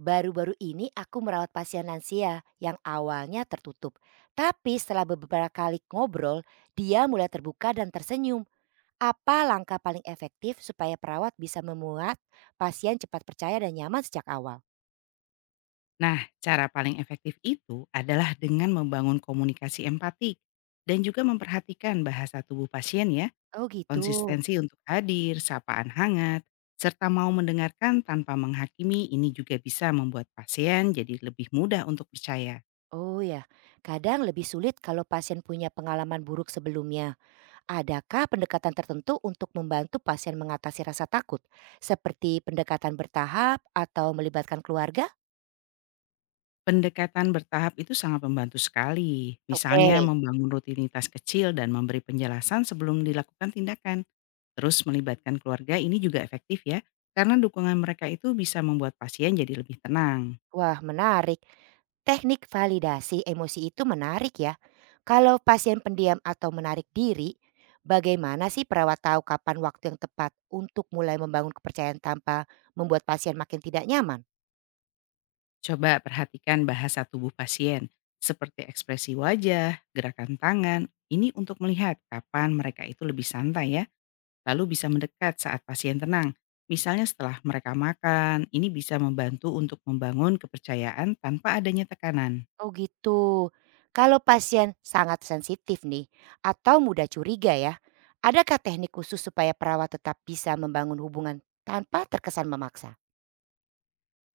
Baru-baru ini aku merawat pasien lansia yang awalnya tertutup. Tapi setelah beberapa kali ngobrol, dia mulai terbuka dan tersenyum. Apa langkah paling efektif supaya perawat bisa memuat pasien cepat percaya dan nyaman sejak awal? Nah, cara paling efektif itu adalah dengan membangun komunikasi empati dan juga memperhatikan bahasa tubuh pasien ya, Oh gitu. konsistensi untuk hadir, sapaan hangat, serta mau mendengarkan tanpa menghakimi ini juga bisa membuat pasien jadi lebih mudah untuk percaya. Oh ya, kadang lebih sulit kalau pasien punya pengalaman buruk sebelumnya. Adakah pendekatan tertentu untuk membantu pasien mengatasi rasa takut? Seperti pendekatan bertahap atau melibatkan keluarga? Pendekatan bertahap itu sangat membantu sekali, Oke. misalnya membangun rutinitas kecil dan memberi penjelasan sebelum dilakukan tindakan. Terus melibatkan keluarga ini juga efektif ya, karena dukungan mereka itu bisa membuat pasien jadi lebih tenang. Wah, menarik. Teknik validasi emosi itu menarik ya. Kalau pasien pendiam atau menarik diri, bagaimana sih perawat tahu kapan waktu yang tepat untuk mulai membangun kepercayaan tanpa membuat pasien makin tidak nyaman? Coba perhatikan bahasa tubuh pasien, seperti ekspresi wajah, gerakan tangan, ini untuk melihat kapan mereka itu lebih santai ya, lalu bisa mendekat saat pasien tenang. Misalnya setelah mereka makan, ini bisa membantu untuk membangun kepercayaan tanpa adanya tekanan. Oh gitu. Kalau pasien sangat sensitif nih atau mudah curiga ya, adakah teknik khusus supaya perawat tetap bisa membangun hubungan tanpa terkesan memaksa?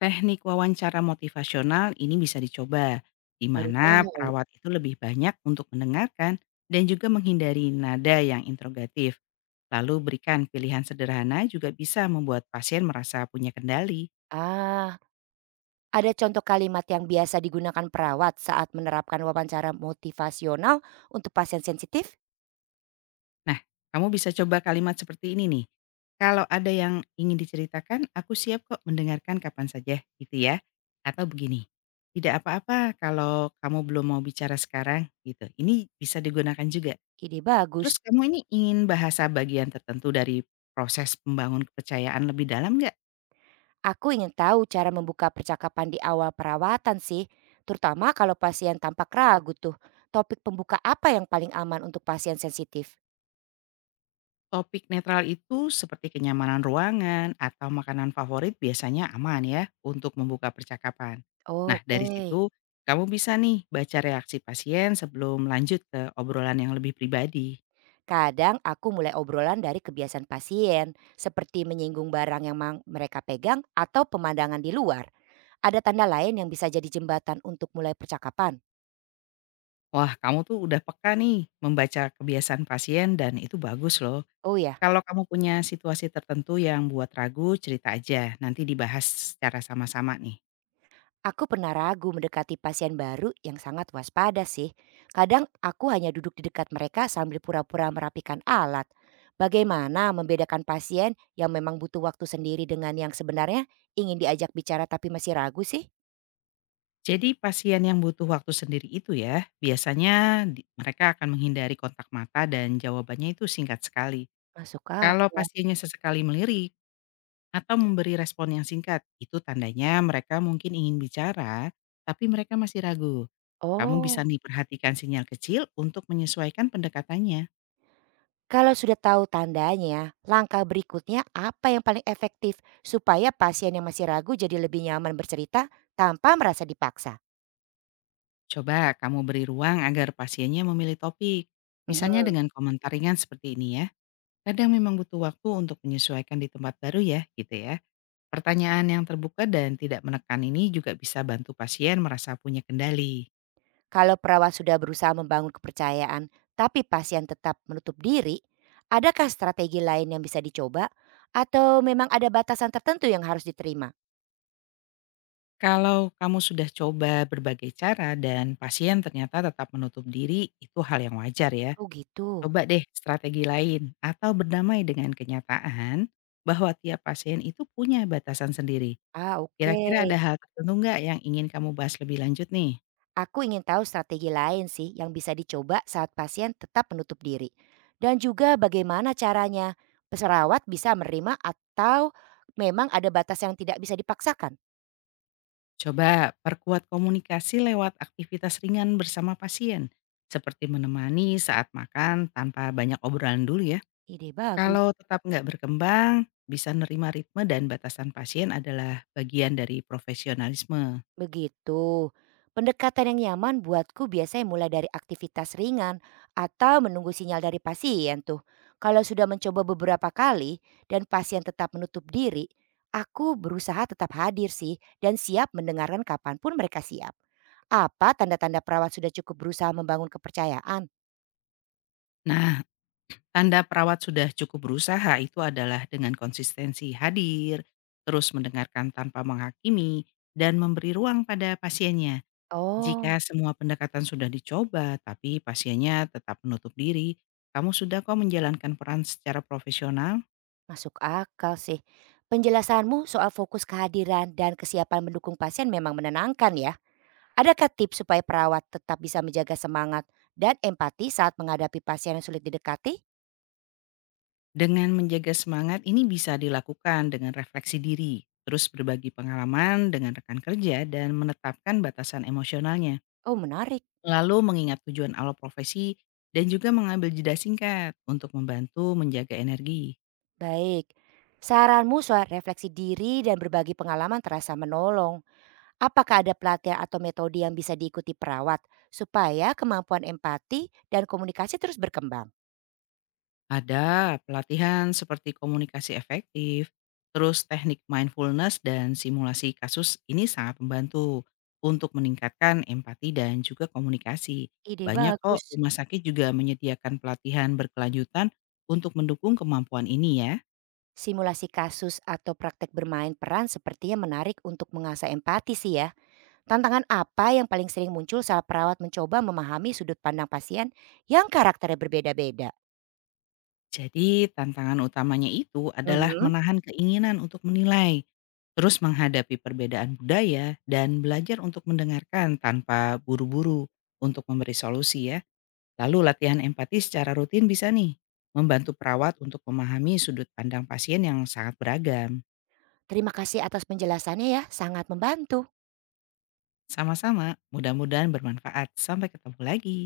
Teknik wawancara motivasional ini bisa dicoba, di Baru mana tahu. perawat itu lebih banyak untuk mendengarkan dan juga menghindari nada yang interrogatif. Lalu berikan pilihan sederhana juga bisa membuat pasien merasa punya kendali. Ah, ada contoh kalimat yang biasa digunakan perawat saat menerapkan wawancara motivasional untuk pasien sensitif? Nah, kamu bisa coba kalimat seperti ini nih. Kalau ada yang ingin diceritakan, aku siap kok mendengarkan kapan saja gitu ya. Atau begini, tidak apa-apa kalau kamu belum mau bicara sekarang gitu. Ini bisa digunakan juga. Ide Terus bagus. kamu ini ingin bahasa bagian tertentu dari proses membangun kepercayaan lebih dalam nggak? Aku ingin tahu cara membuka percakapan di awal perawatan sih, terutama kalau pasien tampak ragu tuh. Topik pembuka apa yang paling aman untuk pasien sensitif? Topik netral itu seperti kenyamanan ruangan atau makanan favorit biasanya aman ya untuk membuka percakapan. Nah dari Oke. situ kamu bisa nih baca reaksi pasien sebelum lanjut ke obrolan yang lebih pribadi. Kadang aku mulai obrolan dari kebiasaan pasien, seperti menyinggung barang yang mereka pegang atau pemandangan di luar. Ada tanda lain yang bisa jadi jembatan untuk mulai percakapan? Wah kamu tuh udah peka nih membaca kebiasaan pasien dan itu bagus loh. Oh ya, Kalau kamu punya situasi tertentu yang buat ragu cerita aja nanti dibahas secara sama-sama nih. aku pernah ragu mendekati pasien baru yang sangat waspada sih. Kadang aku hanya duduk di dekat mereka sambil pura-pura merapikan alat. Bagaimana membedakan pasien yang memang butuh waktu sendiri dengan yang sebenarnya ingin diajak bicara tapi masih ragu sih? Jadi pasien yang butuh waktu sendiri itu ya, biasanya mereka akan menghindari kontak mata dan jawabannya itu singkat sekali. Masuk Kalau akal. pasiennya sesekali melirik atau memberi respon yang singkat, itu tandanya mereka mungkin ingin bicara, tapi mereka masih ragu. Kamu bisa Oh, nih perhatikan sinyal kecil untuk menyesuaikan pendekatannya. kalau sudah tahu tandanya, langkah berikutnya apa yang paling efektif supaya pasien yang masih ragu jadi lebih nyaman bercerita tanpa merasa dipaksa? Coba kamu beri ruang agar pasiennya memilih topik. Misalnya Mhm. dengan komentar ringan seperti ini ya. Kadang memang butuh waktu untuk menyesuaikan di tempat baru ya, gitu ya. Pertanyaan yang terbuka dan tidak menekan ini juga bisa bantu pasien merasa punya kendali. Kalau perawat sudah berusaha membangun kepercayaan, tapi pasien tetap menutup diri, adakah strategi lain yang bisa dicoba? Atau memang ada batasan tertentu yang harus diterima? Kalau kamu sudah coba berbagai cara dan pasien ternyata tetap menutup diri, itu hal yang wajar ya. Oh gitu. Coba deh strategi lain atau berdamai dengan kenyataan bahwa tiap pasien itu punya batasan sendiri. Ah, oke. Kira-kira ada hal tertentu nggak yang ingin kamu bahas lebih lanjut nih? Aku ingin tahu strategi lain sih yang bisa dicoba saat pasien tetap menutup diri. Dan juga bagaimana caranya perawat bisa menerima atau memang ada batas yang tidak bisa dipaksakan. Coba perkuat komunikasi lewat aktivitas ringan bersama pasien, seperti menemani saat makan tanpa banyak obrolan dulu ya. Ide bagus. Kalau tetap nggak berkembang, bisa nerima ritme dan batasan pasien adalah bagian dari profesionalisme. Begitu. Pendekatan yang nyaman buatku biasanya mulai dari aktivitas ringan atau menunggu sinyal dari pasien tuh. Kalau sudah mencoba beberapa kali dan pasien tetap menutup diri, aku berusaha tetap hadir sih dan siap mendengarkan kapanpun mereka siap. Apa tanda-tanda perawat sudah cukup berusaha membangun kepercayaan? Nah, tanda perawat sudah cukup berusaha itu adalah dengan konsistensi hadir, terus mendengarkan tanpa menghakimi, dan memberi ruang pada pasiennya. Oh, Jika semua pendekatan sudah dicoba, tapi pasiennya tetap menutup diri, kamu sudah kok menjalankan peran secara profesional? masuk akal sih. Penjelasanmu soal fokus kehadiran dan kesiapan mendukung pasien memang menenangkan ya. Adakah tips supaya perawat tetap bisa menjaga semangat dan empati saat menghadapi pasien yang sulit didekati? Dengan menjaga semangat ini bisa dilakukan dengan refleksi diri, terus berbagi pengalaman dengan rekan kerja dan menetapkan batasan emosionalnya. Oh, menarik, Lalu mengingat tujuan awal profesi dan juga mengambil jeda singkat untuk membantu menjaga energi. baik. Saranmu soal refleksi diri dan berbagi pengalaman terasa menolong. Apakah ada pelatihan atau metode yang bisa diikuti perawat supaya kemampuan empati dan komunikasi terus berkembang? Ada pelatihan seperti komunikasi efektif, terus teknik mindfulness dan simulasi kasus ini sangat membantu untuk meningkatkan empati dan juga komunikasi. Ide Banyak kok bagus. rumah sakit juga menyediakan pelatihan berkelanjutan untuk mendukung kemampuan ini ya. Simulasi kasus atau praktek bermain peran sepertinya menarik untuk mengasah empati sih ya. Tantangan apa yang paling sering muncul saat perawat mencoba memahami sudut pandang pasien yang karakternya berbeda-beda? Jadi tantangan utamanya itu adalah Mhm. menahan keinginan untuk menilai, terus menghadapi perbedaan budaya dan belajar untuk mendengarkan tanpa buru-buru untuk memberi solusi ya. Lalu latihan empati secara rutin bisa nih membantu perawat untuk memahami sudut pandang pasien yang sangat beragam. Terima kasih atas penjelasannya ya, sangat membantu. Sama-sama, mudah-mudahan bermanfaat. Sampai ketemu lagi.